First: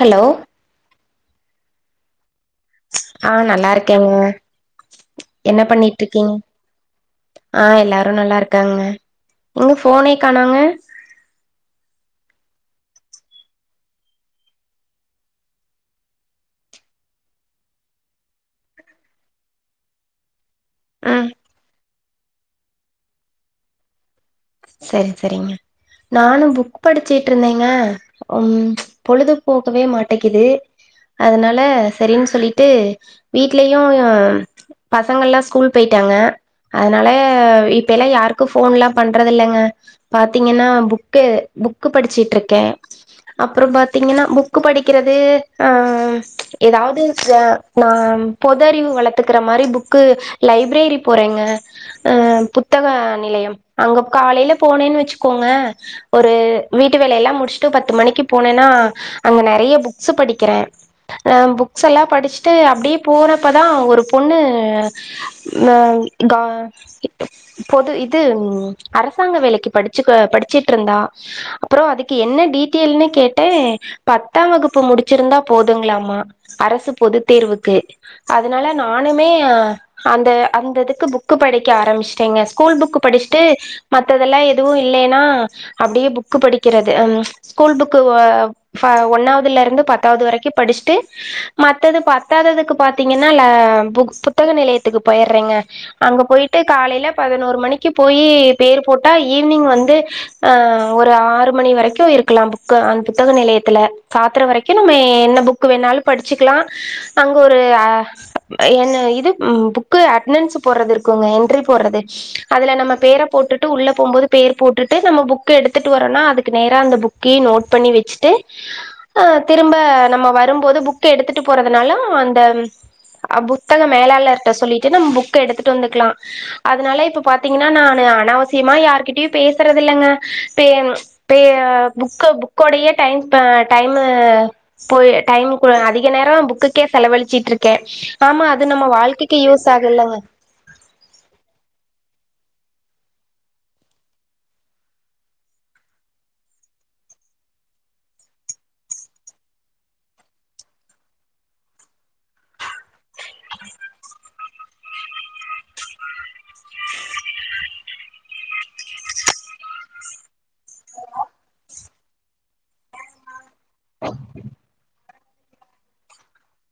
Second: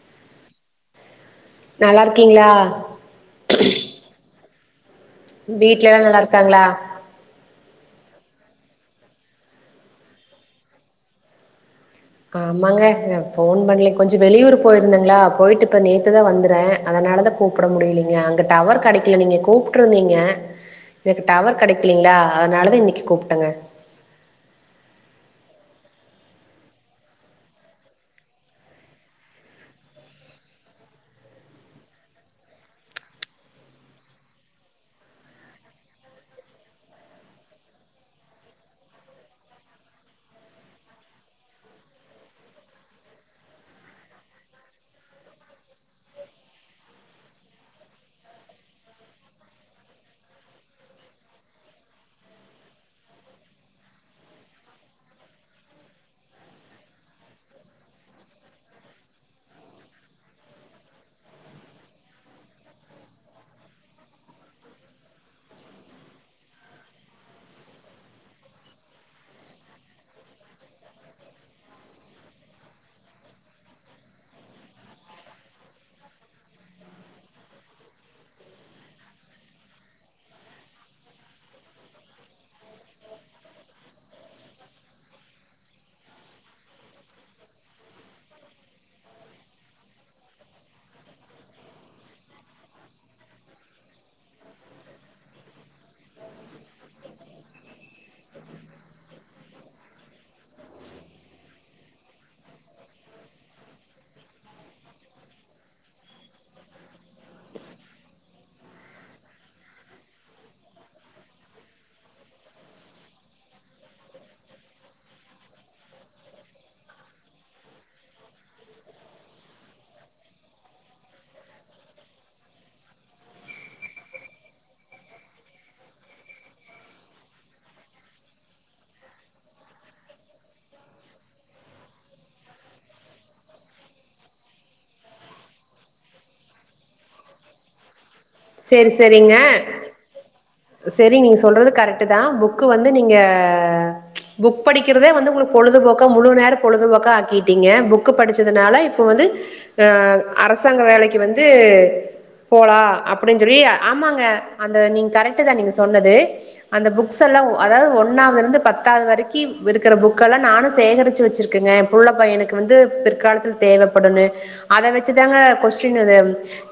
hello நல்லா இருக் ஆஹ் நல்லா இருக்கேங்க என்ன வீட்ல எல்லா நல்லா பண்ணிட்ருக்கீங் இருக்காங்களா ஆஹ் எல்லாரு நல்லா இருக் க்காங்க எங்க போனே கானாங்க ஆமாங்க போன் பண்லே கொஞ்சோ வெளியூர் போயிருந்தீங்களா போயிட்டு இப்ப நேத்துதா வந்துறே அதனாலதா கூப்பிட முடியலீங்க அங்க டவர் கிடைக்கல நீங்க கூப்ட்டுருந்தீங்க எனக்கு ம் டவர் கெடைக் கிங்களா அதனாலதா இன்னைக்கு கூப்ட்டேங்க சரி சரிங்க நானு புக் படிச்சுட்ருந்தேங்க உம் பொழுது போகவே மாட்டேக்குது அதனால சரின் சொல்லிட்டு வீட்லயு பசங்கள்லா ஸ்கூல் போயிட்டாங்க அதனால இப்ப எல்லா யாருக்கு போன்ல்லா பண் ன்றதில்லைங்க பாத்தீங்கன்னா புக்கு புக்கு படிச்சட்ருக்கே அப்புறம் பாத்தீங்கன்னா புக்கு படிக்கிறது அ ஏதாவது அ ந பொது அறிவு வளத்துக்கற மாரி புக்கு லைப்ரரி போறேங்க அ புத்தக நிலையம் அங்க காலையில போனேன் வச்சுக்கோங்க ஒரு வீட்டு வேலையெல்லா முடிச்சுட்டு பத்து மணிக்கு போனேன்னா அங்க நெறைய புக்ஸ் படிக்கிறே அ புக்ஸ் எல்லா படிச்சுட்டு அப்டியே போறப்பதா ஒரு பொண்ணு அ ப பொது இது அரசாங்க வேலைக்கு படிச்சுக்க படிச்சுட்டு இருந்தா அப்புறோ அதுக்கு என்ன டீட்டைல்ன்னு கேட்டே பத்தாம் வகுப்பு முடிச்சிருந்தா போதுங்களாமா அரசு பொதுத் தேர்வுக்கு அதனால நானுமே அந்த அந்ததுக்கு புக்கு படிக்க ஆரம்பிச்சட்டேங்க ஸ்கூல் புக்கு படிச்சுட்டு மத்ததெல்லா எதுவு இல்லைன்னா அப்படியே புக்கு படிக்கிறது அம் ஸ்கூல் புக்கு அ ஒன்னாவதுல இருந்து பத்தாவது வரைக்கு படிச்சுட்டு மத்தது பத்தாவதுக்கு பாத்தீங்கன்னா அ புக் புத்தக நிலையத்துக்கு போயிறேங்க அங்க போயிட்டு காலையில பதினோரு மணிக்கு போயி பேர் போட்டா ஈவினிங் வந்து அ ஒரு ஆறு மணி வரைக்கு இருக்கலா புக் அ அந்த புத்தக நிலையத்துல சாத்திர வரைக்கு நம்ம என்ன புக்கு வேணாலு படிச்சுக்கலா அங்க ஒரு அ என் இது புக்கு அட்டனன்ஸ் போறது இருக்குங்க என்ட்ரி போடுறது அதுல நம்ம பேர போட் ட்டுட்டு உள்ள போகும்போது பெயர் போட்டுட்டு நம்ம புக்க எடுத்துட்டு வறோனா அதுக்கு நேரா அந்த புக்கயு நோட் பண்ணி வச்சுட்டு அ திரும்ப நம்ம வரும்போது புக்க எடுத்துட்டு போறதுனால அந்த புத்தக மேலாளர்ட்ட சொல்லிட்டு புக்க எடுத்துட்டு வந்துக்கலா அதனால இப்ப பாத்தீங்கன்னா நானு அனாவசி சியமா யாருகிட்டயு பேசுறது இல்லைங்க பே பே புக் புக்கோடையே டைம் அ டைமு போய் டைம் அதிக நேரம் புக்குக்கே செலவழிச்சுட்டு இருக்கே ஆமா அது நம்ம சரி சரிங்க வாழ்க்கைக்கு யூஸ் ஆகுல்லங்க சரி நீங்க சொல்றது கரெக்ட் ட்டு தா புக்கு வந்து நீங்க புக் படிக்கிறதே வந்து உங்களுக்கு பொழுது போக்கா முழுநேர பொழுதுபோக்கா ஆக்கிட்டிங்க புக்கு படிச்சதுனால இப்ப வந்து அ அரசாங்க வேலைக்கி வந்து போலா அப் அப்டினு சொல்லி ஆமாங்க அந்த கரெட்டு தா நீங்க சொன்னது அந்த புக்ஸ் எல்லா அதாவது ஒன்னாவதுல இருந்து பத்தாவது வரைக்கு இருக்குற புக்கு எல்லா நானு சேகரிச்சு வச்சிருக்கேங்க இப்ப உள்ள பையனுக்கு வந்து பிற்காலத்துல தேவைப்படுண அதை வச்சு இதாங்க கொஸ்டின் அது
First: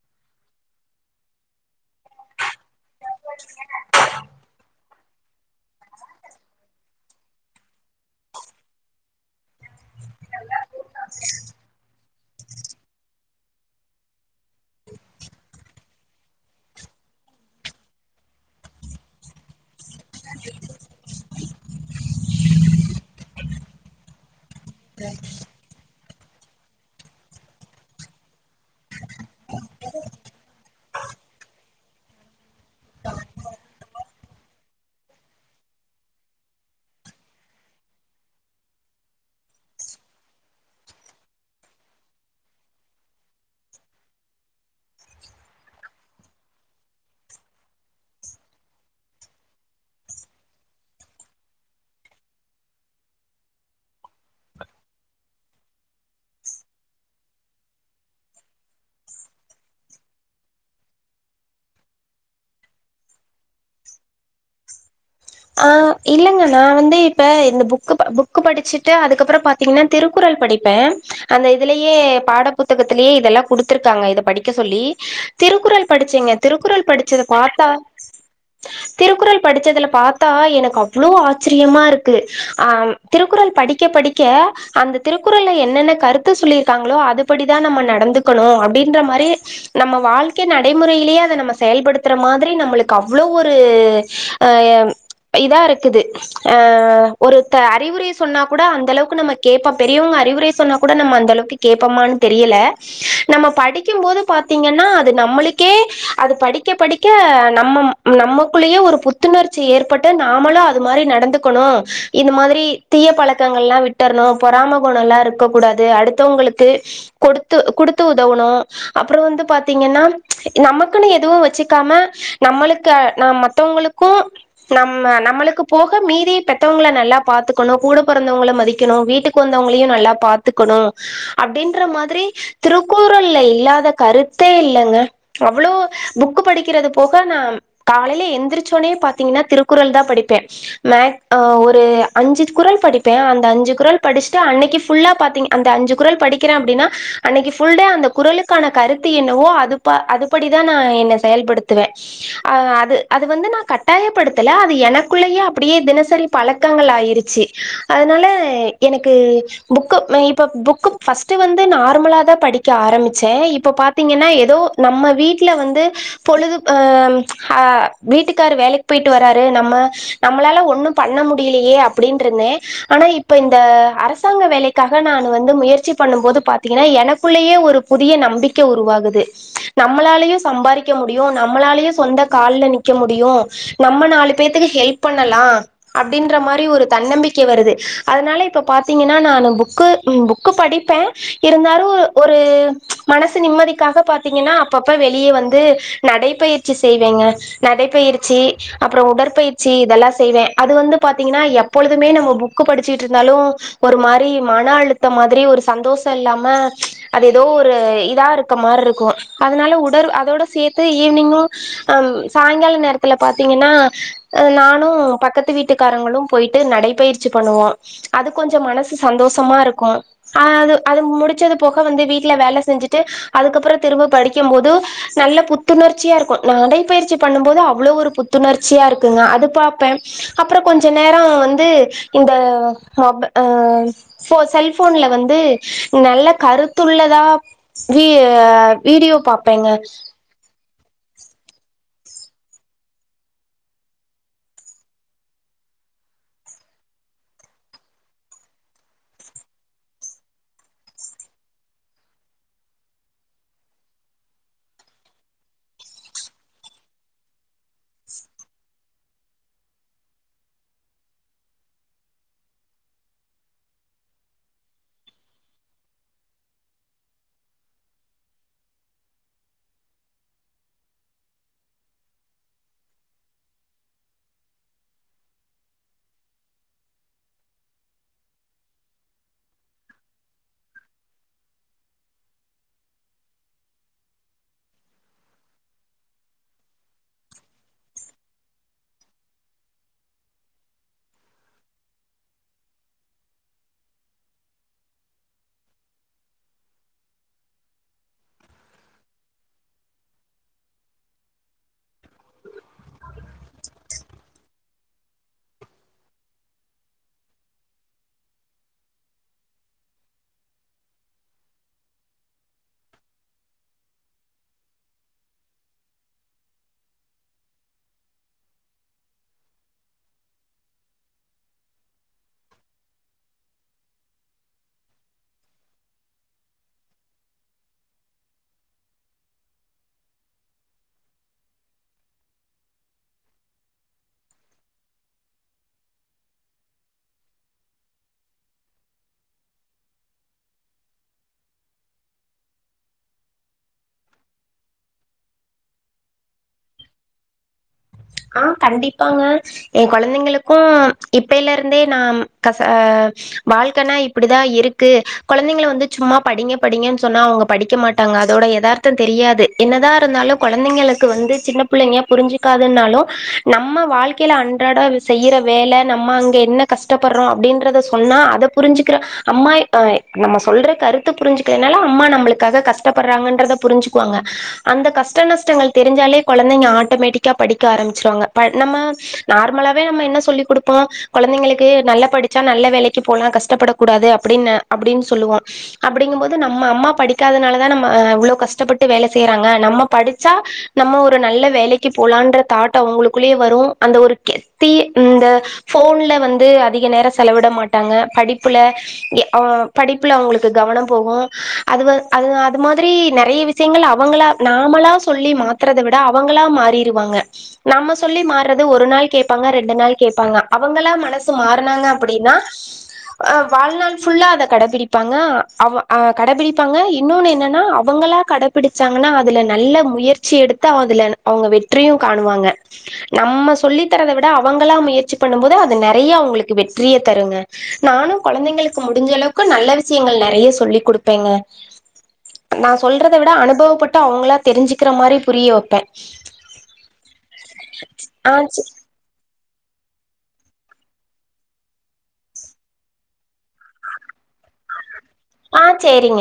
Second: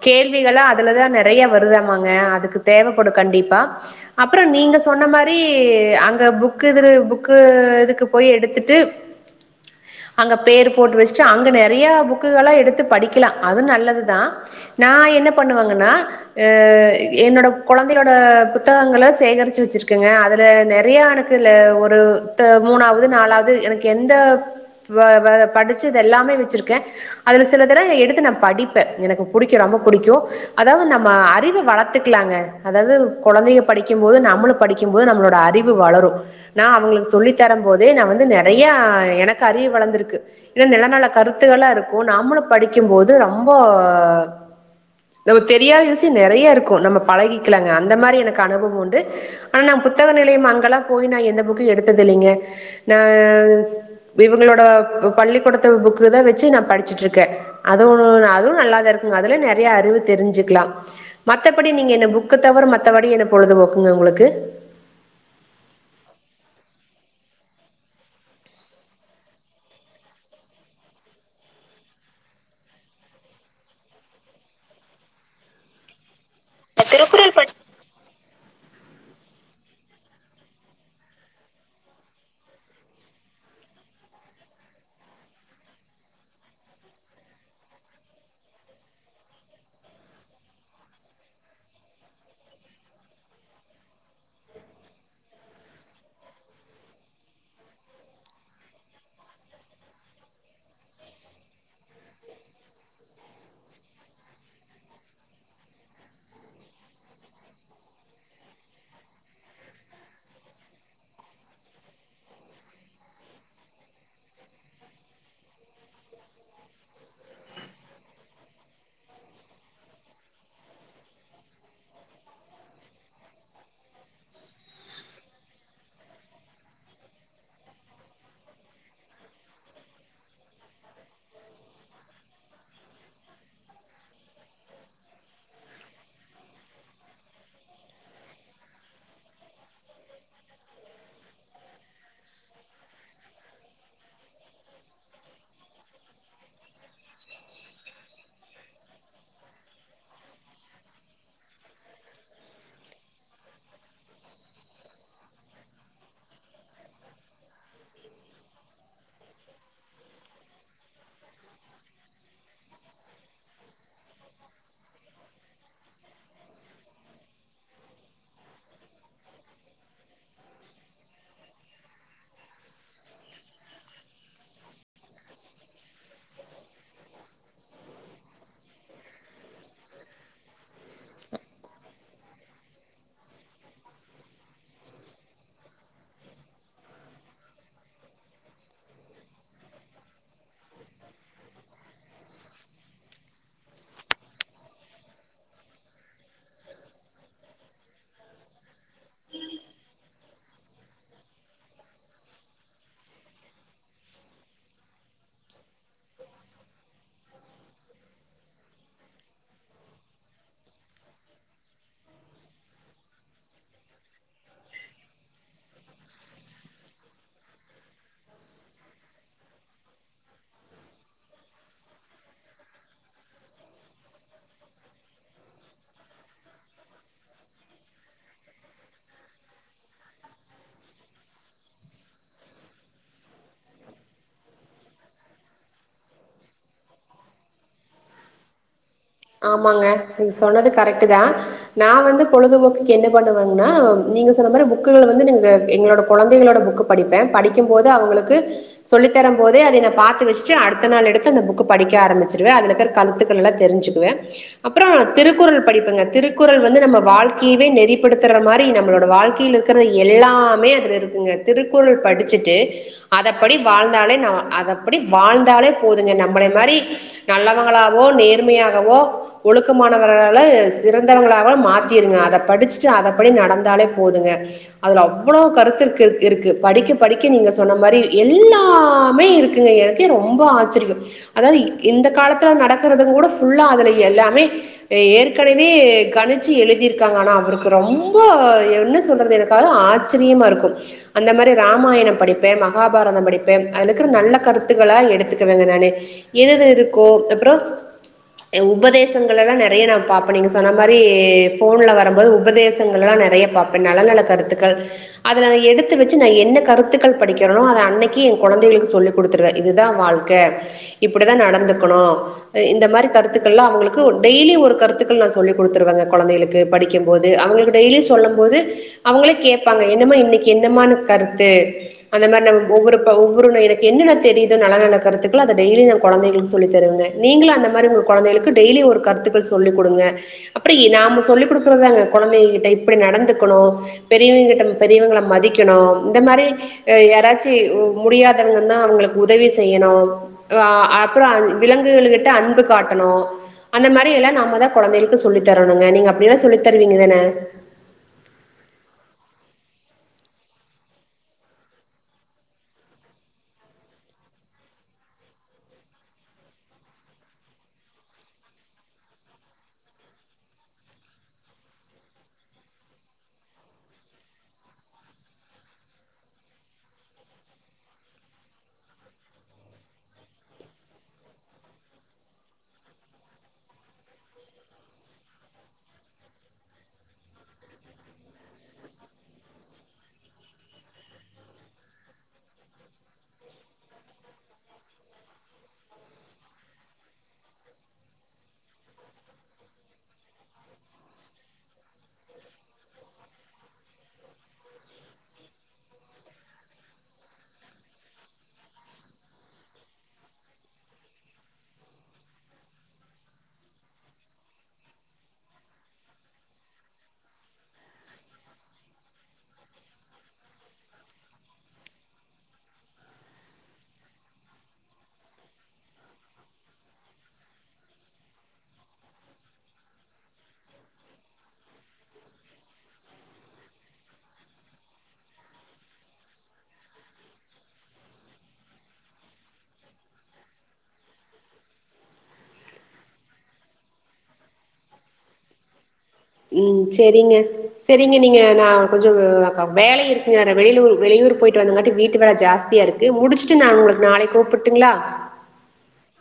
கேள்விகளெல்லாம் அதுலதாங்க நிறைய வருதாமாங்க அதுக்கு தேவைப்படும் கண்டிப்பா அப்புறம் நீங்க சொன்ன மாதிரி அங்க புக் இது புக்கு இதுக்கு போய் எடுத்துட்டு அங்க பேர் போட்டு வச்சுட்டு அங்க நிறைய புக் புக்குககெல்லாம் எடுத்து படிக்கலாம் அது நல்லதுதான் நான் என்ன பண்ணுவேங்கன்னா அஹ் என்னோட குழந்தையோட புத்தகங்கள சேகரிச்சு வச்சிருக்கங்க அதுல நிறைய எனக்குல ஒரு மூணாவது நாலாவது எனக்கு எந்த வெவேபடிச்ச படிச்சதெல்லாமே வச்சிருக்கேன் அதுல சிலத எடுத்து நான் படிப்பேன் எனக்கு பிடிக்கும் ரொம்ப பிடிக்கும் அதாவது ந நம்ம அறிவை வளர்த்துக்கலாங்க அதாவது குழந்தைங்க படிக்கும்போது நம்மளும் படிக்கும்போது நம்மளோட அறிவு வளரும் நான் அவங்களுக்கு சொல்லி தரும் போதே நான் வந்து நிறைய எனக்கு அறிவு வளர்ந்திருக்கு ஏன் சில நல்ல கருத்துக்களும் இருக்கும் நம்மளும் படிக்கும்போது ரொம்ப பிரியாரிட்டி நிறைய இருக்கும் நம்ம பழகிக்கலாங்க அந்த மாதிரி எனக்கு அனுபவம் உண்டு ஆனா புத்தக நிலையம் அங்கெலாம் போய் நா எந்த புக்கு எடுத்ததில்லைங்க இவங்களோட பள்ளிக்கூடத்த புக்குதான் வச்சு நான் படிச்சட்டு இருக்கேன் அதுவும் நல்லா தான் இருக்கும் அதுல நிறைய அறிவு தெரிஞ்சு க்கலாம் மத்தபடி நீங்க என்ன புக்கு தவிர மத்தபடி என்ன பொழுது போக்குங்க உங்களுக்கு ஆஹ் இல்லங்க நான் வந்து இப்ப இந்த புக் புக்கு படிச்சுட்டு அதுக்கப்புறம் பாத்தீங்கன்னா திருக்குறள் படிப்பேன் அந்த இதுலயே பாட புத்தகத்திலேயே இதெல்லாம் குடுத்துருக்காங்க இத படிக்க சொல்லி திருக்குறள் படிச்சேங்க திருக்குறள் படிச்சதை பார்த்தா திருக்குறள் படிச்சதுல பா பாத்தா எனக்கு அவ்வளோ ஆச்சரியமா இருக்கு ஆஹ் திருக்குறள் படிக்க படிக்க அந்த திருக்குறள்ல என்னென்ன கருத்து சொல்லியிருக்காங்களோ அதுபடிதான் நம்ம நடந்துக்கணும் அப்படின்ற மாதிரி நம்ம வாழ்க்கை நடைமுறையிலேயே அதை நம்ம செயல்படுத்துற மாதிரி நம்மளுக்கு அவ்வளவு ஒரு அஹ் இதா இருக்குது அஹ் ஒருத்தர் அறிவுரை சொன்னா கூட அந்த அளவுக்கு நம்ம கேட்போம் பெரியவங்க அறிவுரை சொன்னா கூட நம்ம அந்த அளவுக்கு கேட்போமானு தெரியல நம்ம படிக்கும் போது பார்த்தீங்கன்னா அது நம்மளுக்கே அது படிக்க படிக்க நம்ம நமக்குள்ளேயே ஒரு புத்துணர்ச்சி ஏற்ப பட்டு நாமளும் அது மாதிரி நடந்துக்கணும் இந்த மாதிரி தீய பழக்கங்கள் எல்லாம் விட்டுறணும் பொறாம குணம் எல்லாம் இருக்க கூடாது அடுத்தவங்களுக்கு கொடுத்து கொடுத்து உதவணும் அப்புறம் வந்து பார்த்தீங்கன்னா நமக்குன்னு எதுவும் வச்சுக்காம நம்மளுக்கு ந மத்தவங்களுக்கும் நம்ம நம்மளுக்கு போக மீதி பெத்தவங்கள நல்லா பாத்துக்கனும் கூட பொறந்தவங்கள மதிக்கனும் வீட்டுக்கு வந்தவங்களையும் நல்லா பாத்துக்கனும் அப்பிடின்ற மாதிரி திருக்குறள்ள இல்லாத கருத்தே இல்லங்க அவ்வளோ புக் படிக்கிறது போக நான் காலையில எந்திரிச்சோனே பா ப்பாத்தீங்கனா திருக்குறள் தான் படிப்பேன் மேக் அ ஒரு அஞ்சு குறள் படிப்பேன் அந்த அஞ்சு குறள் படிச்சுட்டு அன்னிக்கு ஃபுல்லா பாத்திங் அந்த அஞ்சு குறள் படிக்கிறேன் அப்பிடின்னா அன்னிக்கு ஃபுல்டே அந்ந குரலுக்கான கருத்து என்னவோ அதுப அதுபடிதான் நா என்ன செயல்படுத்துவேன் அ அது அது வந்து நா க ட்டாயப்படுத்தல அது எனக்குள்ளயே அப்பிடியே தினசரி பழக்கங்கள் ஆயிருச்சி அதனால எனக்கு புக்கு ந இப்ப புக்கு ஃபர்ஸ்ட்டு வந்து நார்மலா தான் படிக்க ஆரம்பிச்சேன் இப்போ பாத்தீங்கன்னா எதோ நம்ம வீட்ல வந்து பொழுது அ வீட்டுக்கார் வேலைக்கு போயிட்டு வராரு நம்ம நம்மளால ஒண்ணும் பண்ண முடியலையே அப்பிடின்னுத்துருந்தேன் ஆனா இப்ப இந்த அரசாங்க வேலைக்காக நான் வந்து முயற்சி பண்ணும் போது பாத்தீங்கன்னா எனக்குள்ளயே ஒரு புதிய நம்பிக்கை உருவாகுது நம்மளாலயும் சம்பாதிக்க முடியும் நம்மளாலயும் சொந்த கால்ல நிக்க முடியும் நம்ம நாலு பேத்துக்கு ஹெல்ப் பண்ணலாம் அப்பிடின்ற மாரி ஒரு தன்னம்பிக்கை வருது அதனால இப்போ பாத்தீங்கன்னா நான் புக்கு புக்கு படிப்பேன் இருந்தாலும் ஒரு மனசு நிம்மதிக்காக பாத்தீங்கன்னா அப்பப்ப வெளியே வந்து நடைப்பயிற்சி செய்வேங்க நடைப்பயிற்சி அப்பறம் உடற்பயிற்சி இதெல்லாம் செய்வேன் அது வந்து பாத்தீங்கன்னா எப்பொழுதுமே நம்ம புக்கு படிச்சுட்டு இருந்தாலும் ஒரு மாரி மன அழுத்த மாதிரி ஒரு சந்தோஷம் இல்லாம அது ஏதோ ஒரு இதா இருக்க மாதிரி இருக்கும் அதனால உட அதோட சேத்து ஈவினிங்கும் ஹம் சாயங்கால நேரத்துல பாத்தீங்கன்னா அ நானு பக்கத்து வீட்டுக்காரங்களும் போயிட்டு நடைபயிற்சி பண்ணுவோ அது கொஞ்ச மனசு சந்தோஷமா இருக்கும் அது அது முடிச்சது போக வந்து வீட்ல வேல செஞ்சுட்டு அதுக்கப்புற திரும்ப படிக்கும் போது நல்ல புத்துணர்ச்சியாருக்கும் நடைபயிற்சி பண்ணும் போது அவ்ளோ ஒரு புத்துணர்ச்சியாருக்குங்க அது பாப்பே அப்புற கொஞ்ச நேரோ வந்து இந்த மொப் அ ஃபோ செல்போன்ல வந்து நல்ல கருத்துள்ளதா வி வீடியோ பாப்பேங்க கரெட்டு தா நா வந்து பொழுதுபோக்குக்கு என்ன பண்ணுவங்கனா நீங்க சொன்ன மாறி புக்குல வந்து எங்களோட கொழந்தைகளோட புக்கு படிப்பே படிக்கும் போது அவுங்களுக்கு சொல்லித்தரம் போதே அதயா நா பாத்து வச்சுட்டு அடுத்த நாள் எடுத்து இந்த புக்க படிக்க ஆரம்பிச்சிருவே அதுலருக்க கருத்துகளலெல்லா தெரிஞ்சு தத்துவமே அப்பறோ திருக்குறள் படிப்பங்க திருக்குறள் வந்து நம்ம வாழ்கையவே நெறிப்படுத்தற மாரி நம்பளோட வாழ்க்கையிலருக்குற எல்லாமே அதுலருக்குங்க திருக்குறள் படிச்சிட்டு அதப்படி வாழ்ந்தாலே நம் அதப்படி வாழ்ந்தாலே போதுங்க நம்மள மாரி நல்லவங்களாவோ நேர்மையாக இந்த ஒ ஒழுக்கமானவர்களால சிறந்தவங்களவோ மாத்திருங்க அத படிச்சுட்டு அத படி நடந்தாலே போதுங்க அதுல அவ்வளோ கருத்து ருக்கு படிக்க படிக்க நீங்க சொன்ன மாரி எல்லாமே இருக்கு எனக்கே ரொம்ப ஆச்சரியம் அதாவது இந்த காலத்துல நடக்கறது கூட ஃபுல்லா அதுல எல்லாமே ஏற்கனவே கணிச்சு எழுதிருக்காங்க ஆனா அவருக்கு ரொம்ப என்ன சொல்லறது எனக்கா ஆச்சரியமா ருக்கும் அந்த மாரி ராமாயணம் படிப்பே மகாபாரதம் படிப்பே அதுல இருக்குற நல்ல கருத்துக்களா எடுத்துக்குவேங்க நானு எழுதியிருக்கோ அப்பறோ ஏ உபதேசங்கலெல்லா நறைய நா பாப்ப நீங்க சொன்ன மாரி போன்ல வரும்போது உபதேசங்களல்லா நறைய பாப்பேன் நல்ல நல்ல கருத்துக்கள் அதுல நா எடுத்து வச்சு நா என்ன கருத்துக்கள் படிக்கிறனோ அத அன்னக்கி என் கொழந்தைகளுக்கு சொல்லி குடுத்துருவே இதுதா வாழ்க்க இப்பிடிதா நடந்துக்கணு இந்த மாரி கருத்துக்கள்லா அவுங்களுக்கு ஓ டெய்லி ஒரு கருத்துக்கள் நா சொல்லி குடுத்துருவங்க கொழந்தைகளுக்கு படிக்கும் போது அவுங்களுக்கு டெய்லியு சொல்லும் போது அவுங்களே கேப்பாங்க என்னம்மா இன்னிக்கு என்ன மாறி கருத்து அந்த மாரி நம் ஒவ்வொரு ப ஒவ்வொரு எனக்கு என்னன்ன தெரியுதோ நல்ல நல்ல கருத்துக்கள அத டெய்லியு நா கொழந்தைகளுக்கு சொல்லி தருவங்க நீங்களு அந்த மாரி கொழந்தைகளுக்கு டெய்லி ஒரு கருத்துக்கள் சொல்லி குடுங்க அப்பிடி நாம சொல்லிக் குடுக்கறதாங்க கொழந்தைகள்ட்ட இப்பிடி நடந்துக்கனும் பெரியவங்க கிட்ட பெரியவங்கள மதிக்கனு இந்த மாறி யாராச்சு முடியாதவங்கன்னா அவுங்களுக்கு உதவி செய்யனு ஆ அப்புற அ விலங்குகள்கிட்ட அன்பு காட்டனு அந்த மாரி எல்லா நம்மதா கொழந்தைகளுக்கு சொல்லித்தரனும்ங்க நீங்க அப்பிடில்லாம் சொல்லி தருவீங்கதான ஆ கண்டிப்பாங்க என் கொழந்தைங்களுக்கும் இப்பயிலருந்தே நா கச வாழ்க்கனா இப்பிடிதா இருக்கு கொழந்தைங்கள வந்து சும்மா படிங்க படிங்கன்னு சொன்னா அவுங்க படிக்க மாட்டாங்க அதோட எதார்த்த தெரியாது என்னதா இருந்தாலும் கொழந்தைங்களுக்கு வந்து சின்ன புள்ளைங்க புரிஞ்சு ருக்காதுனாலு நம்ம வாழ்க்கைல அன்றாட செய்யற வேல நம்ம அங்க என்ன கஷ்டப்படறோம் அப்பிடின்றத சொன்னா அத புரிஞ்சுக்குற அம்மா அ நம்ம சொல்ற கருத்து புரிஞ்சுகனால அம்மா நம்மளுக்காக கஷ்டப்படுறாங்கன்றத புரிஞ்சுக்குவாங்க அந்த கஷ்ட நஷ்டங்கள் தெரிஞ்சாலே கொழந்தைங்க ஆட்டோமேட்டிக் க்கா படிக்க ஆரம்பிச்சிருவாங்க ப நம்ம நார்மலாவே நம்ம என்ன சொல்லி் குடுப்போ கொழந்தைங்களுக்கு நல்லா படிச்சா நல்ல வேலைக்கு போலா கஷ்டப்படக்கூடாது அப்பிடின்னு அப்பிடின்னு சொல்லுவோம் அப்பிடிங்கும்போது நம்ம அம்மா படிக்காதனாலதா நம்ம இ்வ்ளோ கஷ்டப்பட்டு வேல செய்றாங்க நம்ம படிச்சா நம்ம ஒரு நல்ல வேலை க்க போலான்ற தாட்ட அவுங்களுக்குள்ளேயே வரும் அந்த ஒரு கெத்தி இந்த ஃபோன்ல வந்து அதிக நேர செலவிட மாட்டாங்க படிப்புல அவு படிப்புல அவுங்களுக்கு கவனம் போகும் அது வ அது மாரி நறைய விஷயங்கள் அவுங்களா நாமளா சொல்லி மாத்தறத விட அவுங்களா மா த்தேருவாங்க நம்ம சொல்லி மாறது ஒரு நாள் கேப்பாங்க ரெண்டு நாள் கேப்பாங்க அவுங்களா மனசு மாறனாங்க அப்பிடின்னா அ வாழ்நாள் ஃபுல்லா அத கடபிடிப்பாங்க அவு அ கடபிடிப்பாங்க இன்னுன்னு என்னான அவுங்களா கடபிடிச்சாங்கன்னா அதுல நல்ல முயற்சி எடுத்து அதுல அவுங்க வெற் டிரிம் காணுவாங்க நம்ம சொல்லி தறத விட அவங்களா முயற்சி பண்ணும் போது அது நெறைய அவுங்களுக்கு வெற்றிய தருங்க நானு கொழந்தைங்களுக்கு முடிஞ்ச அளவுக்கு நல்ல விஷயங்கள் நெறைய சொல்லி் கொடுப்பேங்க நா சொல்றத விட அனுபவப்பட்டு அவுங்களா தெரிஞ்சுக்கிற மாரி புரிய வப்பே உம் சரிங்க சரிங்க ஆ நீங்க நா கொஞ்ச வேல இருக்குங்க வெளூர் வெளியூர் போயிட்டு வந்தங்காட்டி வீட்டு வேல ஜாஸ்தியா ருக்கு முடிச்சுட்டு நா உங்களுக்கு நாளைக் கூப்பிட்டுங்களா ஆ சேரிங்க